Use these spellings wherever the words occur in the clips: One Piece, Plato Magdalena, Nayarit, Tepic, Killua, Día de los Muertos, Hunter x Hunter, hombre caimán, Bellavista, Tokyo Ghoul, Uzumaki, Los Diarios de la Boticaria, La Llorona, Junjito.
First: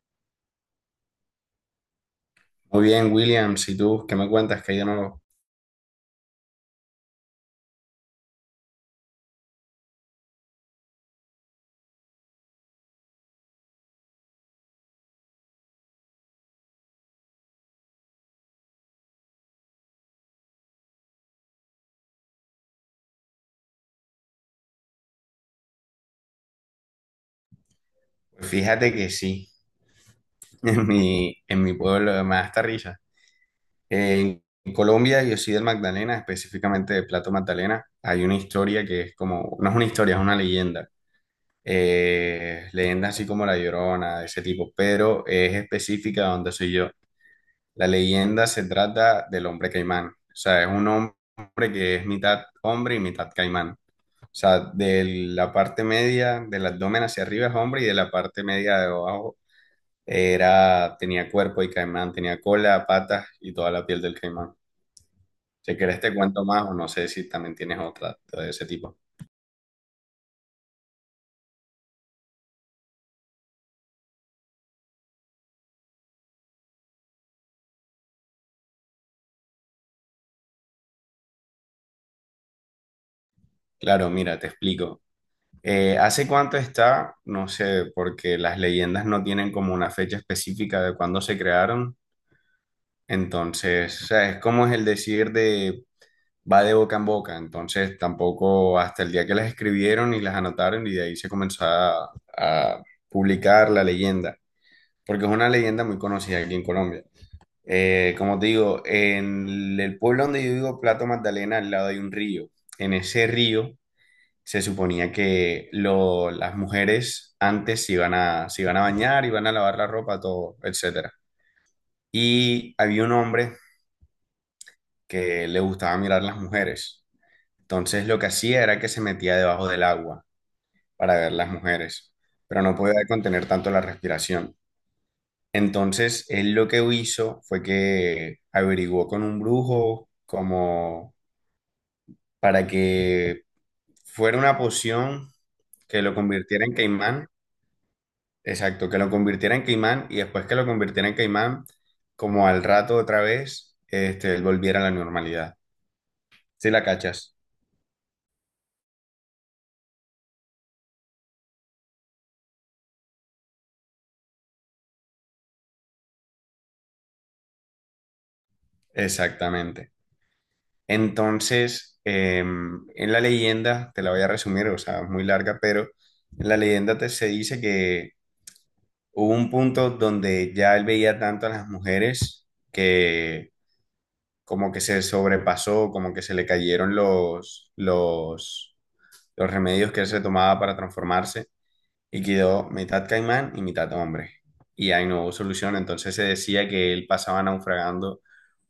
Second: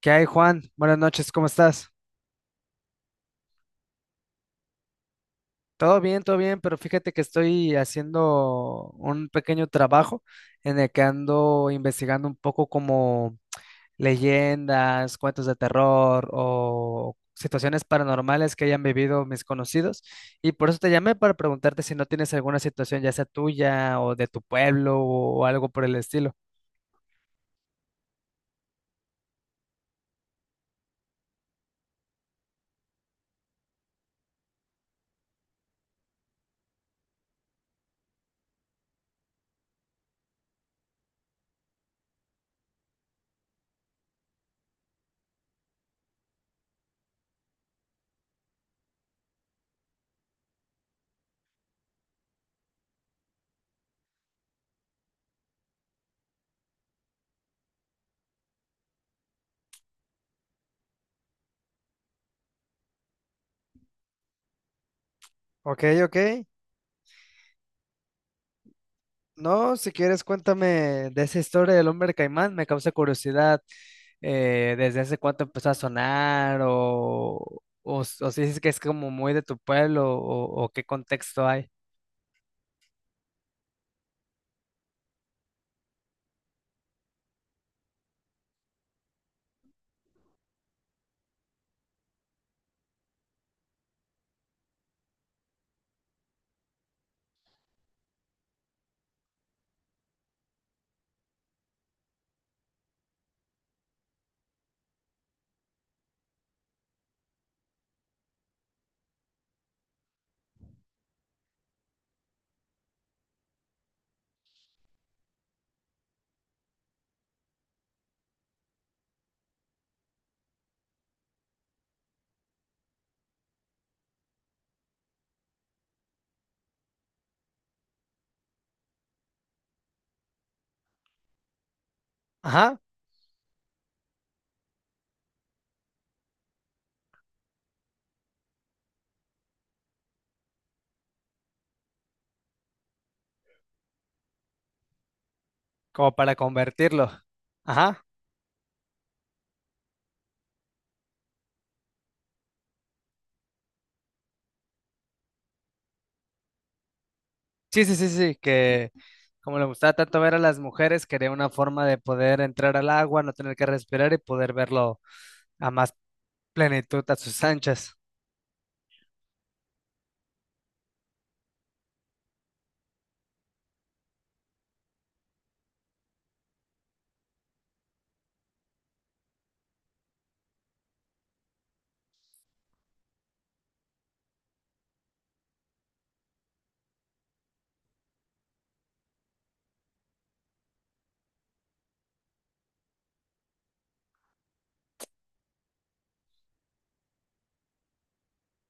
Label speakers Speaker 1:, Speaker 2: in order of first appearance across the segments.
Speaker 1: ¿Qué hay, Juan? Buenas noches, ¿cómo estás?
Speaker 2: Muy bien, Williams, ¿y tú qué me cuentas que hay de nuevo?
Speaker 1: Todo bien, pero fíjate que estoy haciendo un pequeño trabajo en el que ando investigando un poco como leyendas, cuentos de terror o situaciones paranormales que hayan vivido mis conocidos. Y por eso te llamé para preguntarte si no tienes alguna situación, ya sea tuya o de tu pueblo o algo por el estilo.
Speaker 2: Pues fíjate que sí, en mi pueblo me da hasta risa. En Colombia, yo soy del Magdalena, específicamente de Plato Magdalena. Hay una historia que es como, no es una historia, es una leyenda. Leyenda así como La Llorona, de ese tipo, pero es específica de donde soy yo. La leyenda se trata del hombre caimán. O sea, es un hombre que es mitad hombre y mitad caimán. O sea, de la parte media del abdomen hacia arriba es hombre y de la parte media de abajo era, tenía cuerpo y caimán, tenía cola, patas y toda la piel del caimán. Si
Speaker 1: Ok,
Speaker 2: querés te
Speaker 1: ok.
Speaker 2: cuento más o no sé si también tienes otra de ese tipo.
Speaker 1: No, si quieres, cuéntame de esa historia del hombre caimán. Me causa curiosidad desde hace cuánto empezó a sonar o si es que es como muy de tu pueblo o qué contexto hay.
Speaker 2: Claro, mira, te explico. ¿Hace cuánto está? No sé, porque las leyendas no tienen como una fecha específica de cuándo se crearon. Entonces, o sea, es como es el decir de va de boca en boca, entonces tampoco hasta el día que las escribieron y las anotaron y de ahí se comenzó a publicar la leyenda, porque es una leyenda muy conocida aquí en Colombia. Como te digo, en el pueblo donde yo vivo, Plato Magdalena, al lado hay un río. En ese río se suponía que las mujeres antes se iban a bañar, iban a lavar la ropa, todo, etcétera. Y había un hombre que le gustaba mirar las mujeres. Entonces lo que hacía era que se metía debajo del agua para ver las mujeres, pero no
Speaker 1: Ajá,
Speaker 2: podía contener tanto la respiración. Entonces él lo que hizo fue que averiguó con un brujo como para que fuera una poción que lo
Speaker 1: como para
Speaker 2: convirtiera en
Speaker 1: convertirlo.
Speaker 2: caimán,
Speaker 1: Ajá.
Speaker 2: exacto, que lo convirtiera en caimán y después que lo convirtiera en caimán, como al rato otra vez, este, él volviera a la normalidad. ¿Sí la cachas?
Speaker 1: Sí, sí, sí, sí, que como le gustaba tanto ver a las mujeres, quería una forma de poder entrar al agua, no tener que respirar y poder verlo a más plenitud a sus anchas.
Speaker 2: Exactamente. Entonces, en la leyenda, te la voy a resumir, o sea, es muy larga, pero en la leyenda te, se dice que hubo un punto donde ya él veía tanto a las mujeres que como que se sobrepasó, como que se le cayeron los remedios que él se tomaba para transformarse y quedó mitad caimán y mitad hombre. Y ahí no hubo solución, entonces se decía que él pasaba naufragando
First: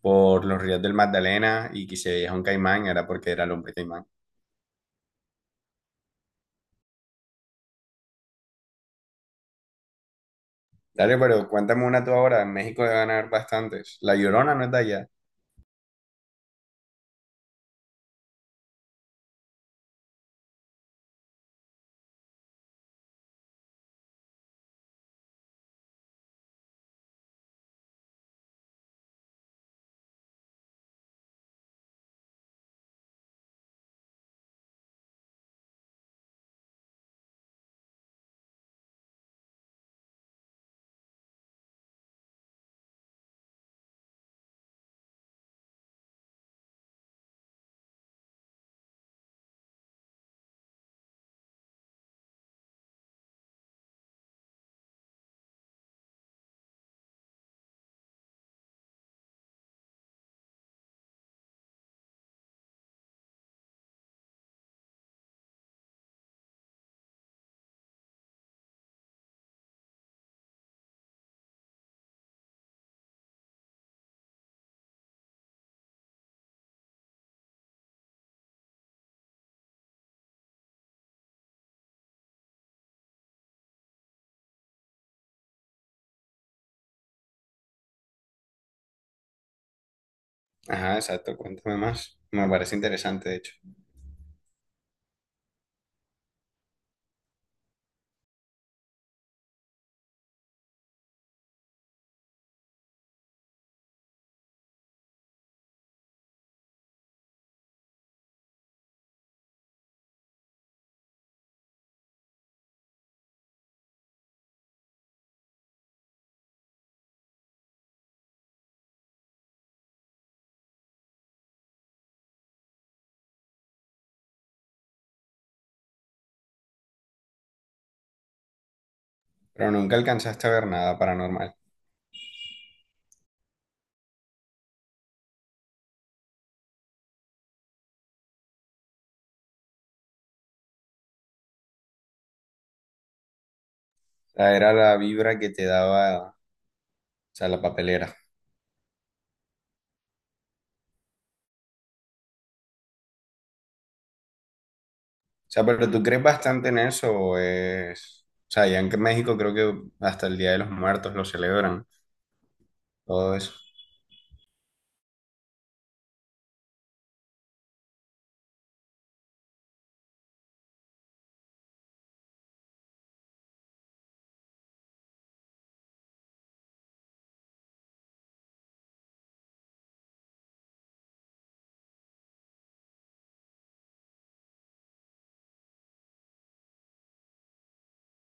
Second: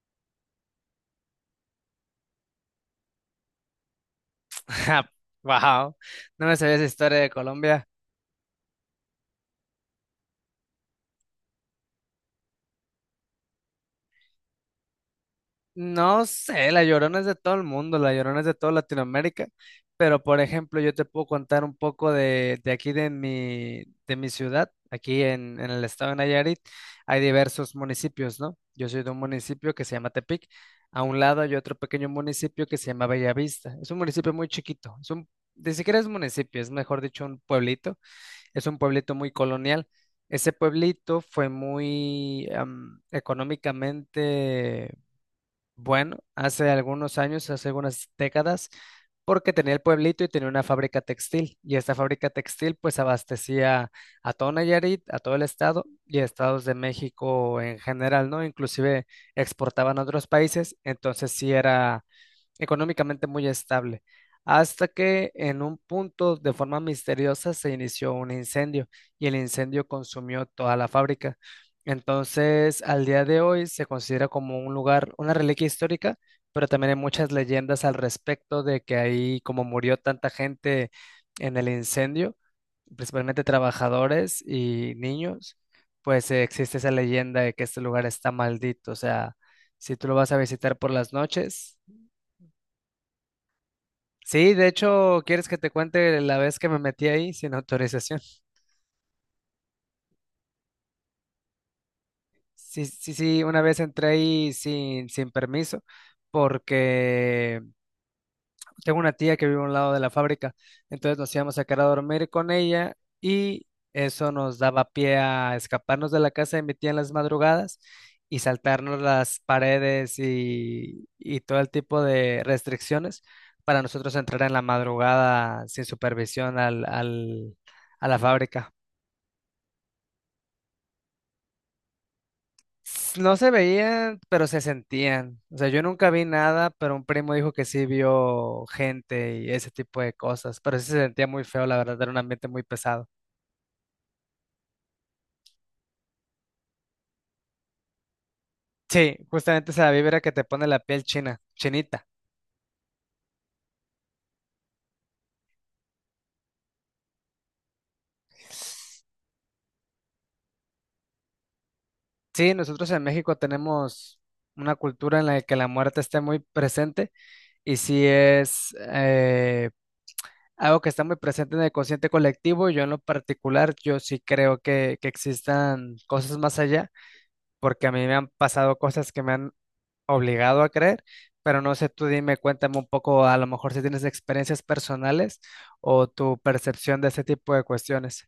Speaker 2: por los ríos del Magdalena y que si veía un caimán era porque era el hombre caimán.
Speaker 1: Wow, no me sabía esa historia de Colombia.
Speaker 2: Dale, pero cuéntame una tú ahora. México debe ganar bastantes. La Llorona no es de allá.
Speaker 1: No sé, la Llorona es de todo el mundo, la Llorona es de toda Latinoamérica, pero por ejemplo yo te puedo contar un poco de aquí de mi ciudad, aquí en el estado de Nayarit, hay diversos municipios, ¿no? Yo soy de un municipio que se llama Tepic. A un lado hay otro pequeño municipio que se llama Bellavista. Es un municipio muy chiquito, es un, ni siquiera es municipio, es mejor dicho un pueblito, es un pueblito muy colonial. Ese pueblito fue muy económicamente bueno, hace algunos años, hace algunas décadas, porque tenía el pueblito y tenía una fábrica textil. Y esta fábrica textil pues abastecía a todo Nayarit, a todo el estado y a estados de México en general, ¿no? Inclusive exportaban a otros países, entonces sí era económicamente muy estable, hasta que en un punto de forma misteriosa se inició un incendio y el incendio consumió toda la fábrica. Entonces, al día de hoy se considera como un lugar, una reliquia histórica, pero también hay muchas leyendas al respecto de que ahí, como murió tanta gente en el incendio, principalmente trabajadores y niños, pues existe esa leyenda de que este lugar está maldito, o sea, si tú lo vas a visitar por
Speaker 2: Ajá,
Speaker 1: las
Speaker 2: exacto. Cuéntame
Speaker 1: noches.
Speaker 2: más. Me parece interesante, de hecho.
Speaker 1: Sí, de hecho, ¿quieres que te cuente la vez que me metí ahí sin autorización? Sí, sí, sí, una vez entré ahí sin permiso porque tengo una tía que vive a un lado de la fábrica, entonces nos íbamos a quedar a dormir con ella y eso nos daba pie a escaparnos de la casa de mi tía en las madrugadas y saltarnos las paredes y todo el tipo de restricciones para nosotros entrar en la madrugada sin supervisión a la fábrica.
Speaker 2: Pero nunca alcanzaste a ver nada paranormal. O
Speaker 1: S- No se veían, pero se sentían. O sea, yo nunca vi nada, pero un primo dijo que sí vio gente y ese tipo de cosas. Pero sí se sentía muy feo, la verdad, era un ambiente muy pesado.
Speaker 2: sea, era la vibra que te daba, o sea, la papelera.
Speaker 1: Sí, justamente esa vibra que te pone la piel china, chinita.
Speaker 2: O sea, pero tú crees bastante en eso o es... O sea, ya en México creo que hasta el Día de los Muertos lo celebran.
Speaker 1: Sí, nosotros en
Speaker 2: Todo
Speaker 1: México
Speaker 2: eso.
Speaker 1: tenemos una cultura en la que la muerte está muy presente y sí es algo que está muy presente en el consciente colectivo. Yo en lo particular, yo sí creo que existan cosas más allá, porque a mí me han pasado cosas que me han obligado a creer, pero no sé, tú dime, cuéntame un poco, a lo mejor si tienes experiencias personales o tu percepción de ese tipo de cuestiones.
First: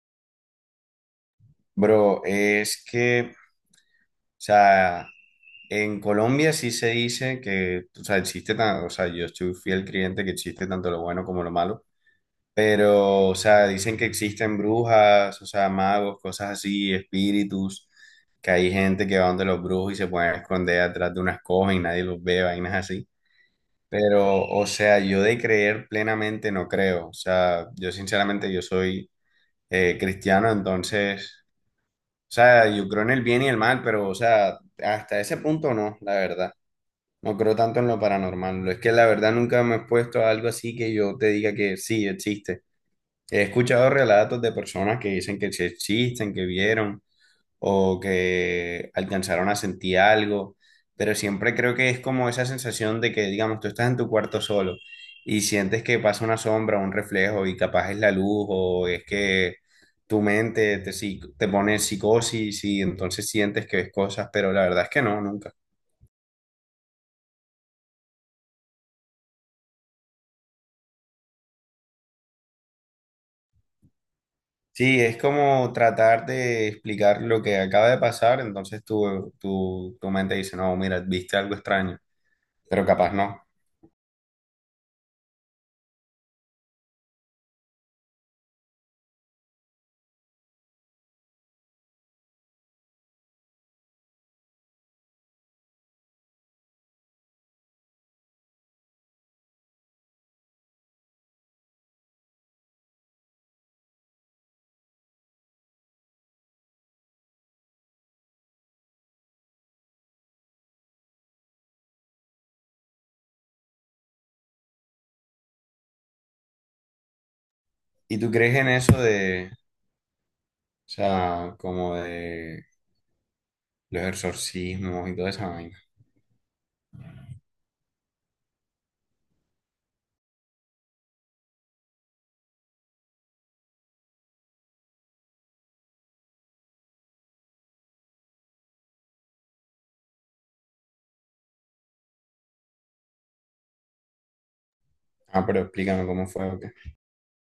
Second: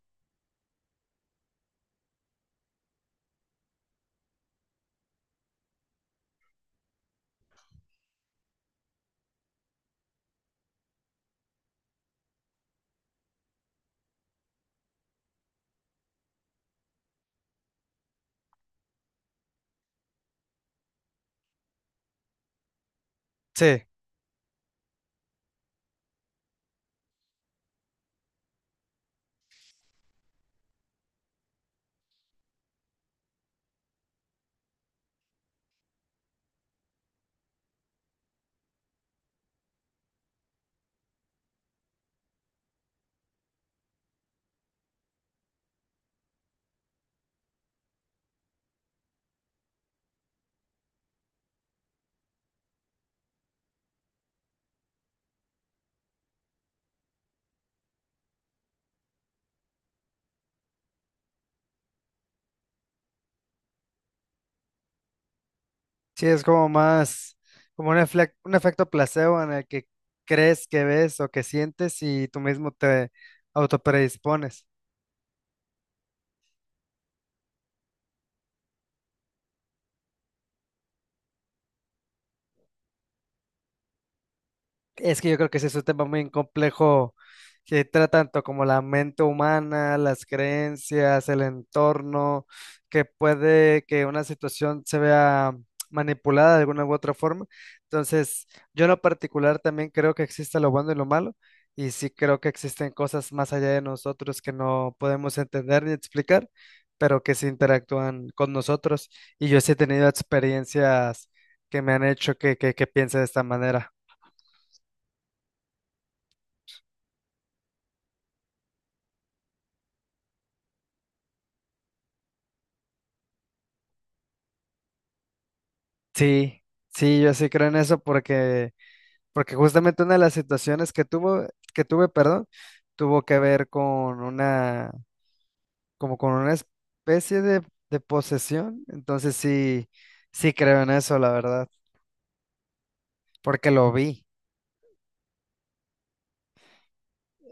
Speaker 2: Bro, es que, o sea, en Colombia sí se dice que, o sea, existe, o sea, yo estoy fiel creyente que existe tanto lo bueno como lo malo. Pero, o sea, dicen que existen brujas, o sea, magos, cosas así, espíritus, que hay gente que va donde los brujos y se pueden esconder atrás de unas cosas y nadie los ve, vainas así.
Speaker 1: Sí,
Speaker 2: Pero, o sea, yo de creer plenamente no creo. O sea, yo sinceramente yo soy cristiano, entonces, o sea, yo creo en el bien y el mal, pero, o sea, hasta ese punto no, la verdad. No creo tanto en lo paranormal. Es que la verdad nunca me he expuesto a algo así que yo te diga que sí existe. He escuchado relatos de personas que dicen que sí existen, que vieron o que alcanzaron a sentir algo, pero siempre creo que es como esa sensación de que, digamos, tú estás en tu cuarto solo y sientes que pasa una sombra, un reflejo y capaz es la luz o es que tu mente te pone en psicosis y entonces sientes que ves cosas, pero la verdad es que no, nunca.
Speaker 1: sí, es como más, como un, un efecto placebo en el que crees que ves o que sientes y tú mismo te autopredispones.
Speaker 2: Sí, es como tratar de explicar lo que acaba de pasar, entonces tu mente dice, no, mira, viste algo extraño. Pero capaz no.
Speaker 1: Es que yo creo que ese es un tema muy complejo que trata tanto como la mente humana, las creencias, el entorno, que puede que una situación se vea manipulada de alguna u otra forma. Entonces, yo en lo particular también creo que existe lo bueno y lo malo, y sí creo que existen cosas más allá de nosotros que no podemos entender ni explicar, pero que se interactúan con nosotros. Y yo sí he tenido experiencias que me han hecho que piense de esta manera.
Speaker 2: ¿Y tú crees en eso de, o sea, como de los exorcismos y toda esa vaina?
Speaker 1: Sí, sí, yo sí creo en eso porque justamente una de las situaciones que tuve, perdón, tuvo que ver con una, como con una especie de posesión. Entonces sí, sí creo en eso, la verdad, porque lo vi.
Speaker 2: Ah, pero explícame cómo fue. O qué.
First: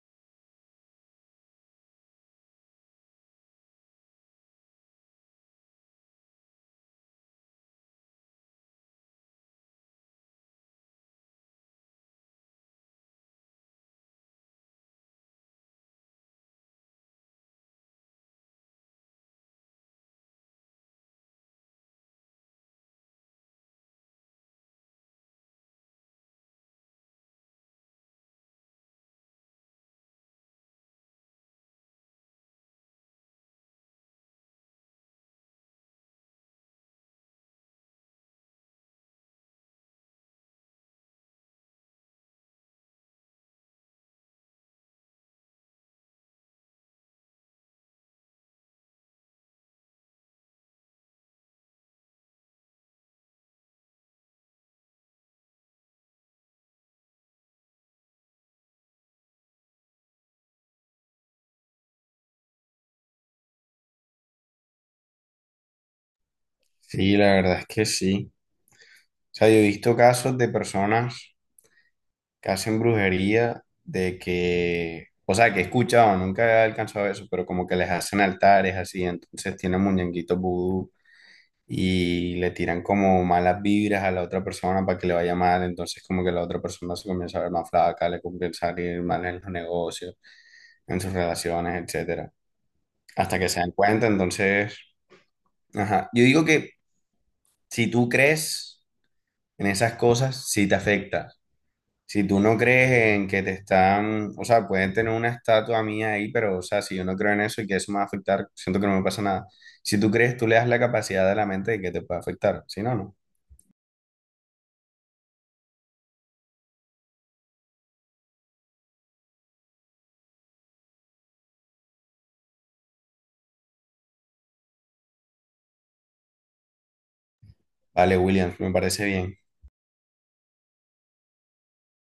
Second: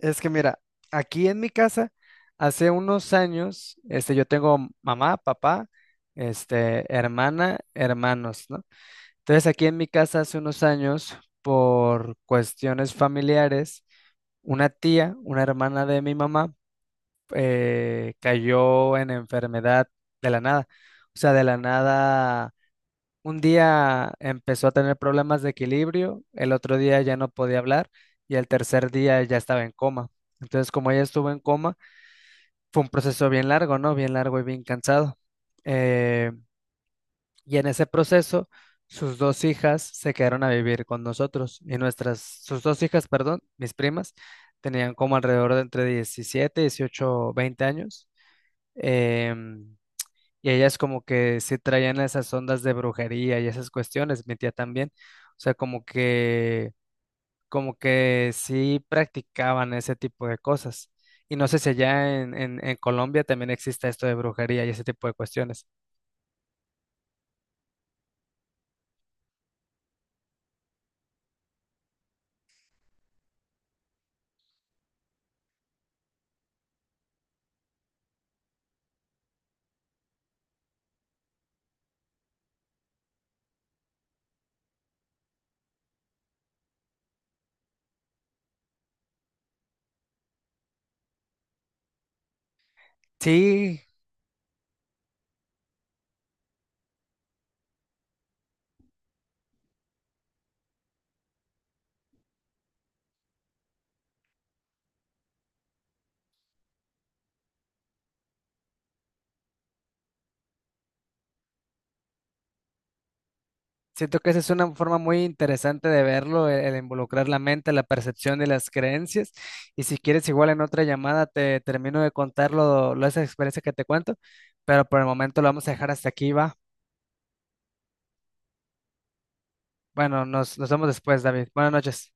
Speaker 1: Es que mira, aquí en mi casa, hace unos años, yo tengo mamá, papá, hermana, hermanos, ¿no? Entonces aquí en mi casa hace unos años, por cuestiones familiares, una tía, una hermana de mi mamá, cayó en enfermedad de la nada. O sea, de la nada, un día empezó a tener problemas de equilibrio, el otro día ya no podía hablar y el tercer día ya estaba en coma. Entonces, como ella estuvo en coma, fue un proceso bien largo, ¿no? Bien largo y bien cansado. Em, y en ese proceso, sus dos hijas se quedaron a vivir con nosotros sus dos hijas, perdón, mis primas, tenían como alrededor de entre 17, 18, 20 años. em, y ellas como que sí traían esas ondas de brujería y esas cuestiones, mi tía también. O sea, como que sí practicaban ese tipo de cosas. Y no sé si allá en Colombia también existe esto de brujería y ese tipo de cuestiones.
Speaker 2: Sí, la verdad es que sí. O sea, yo he visto casos de personas que hacen brujería de que, o sea, que he escuchado, nunca he alcanzado eso, pero como que les hacen altares así, entonces tienen muñequitos vudú y le tiran como malas vibras a la otra persona para que le vaya mal, entonces como que la otra persona se comienza a ver más flaca, le comienza a ir mal en los negocios, en sus relaciones, etcétera, hasta que se dan
Speaker 1: Sí,
Speaker 2: cuenta. Entonces, ajá. Yo digo que si tú crees en esas cosas, sí te afecta. Si tú no crees en que te están, o sea, pueden tener una estatua mía ahí, pero, o sea, si yo no creo en eso y que eso me va a afectar, siento que no me pasa nada. Si tú crees, tú le das la capacidad de la mente de que te pueda afectar. Si no, no.
Speaker 1: siento que esa es una forma muy interesante de verlo, el involucrar la mente, la percepción y las creencias. Y si quieres, igual en otra llamada te termino de contar esa experiencia que te cuento, pero por el momento lo vamos a dejar hasta aquí, va.
Speaker 2: Vale, William, me parece bien.
Speaker 1: Bueno, nos vemos después, David. Buenas noches.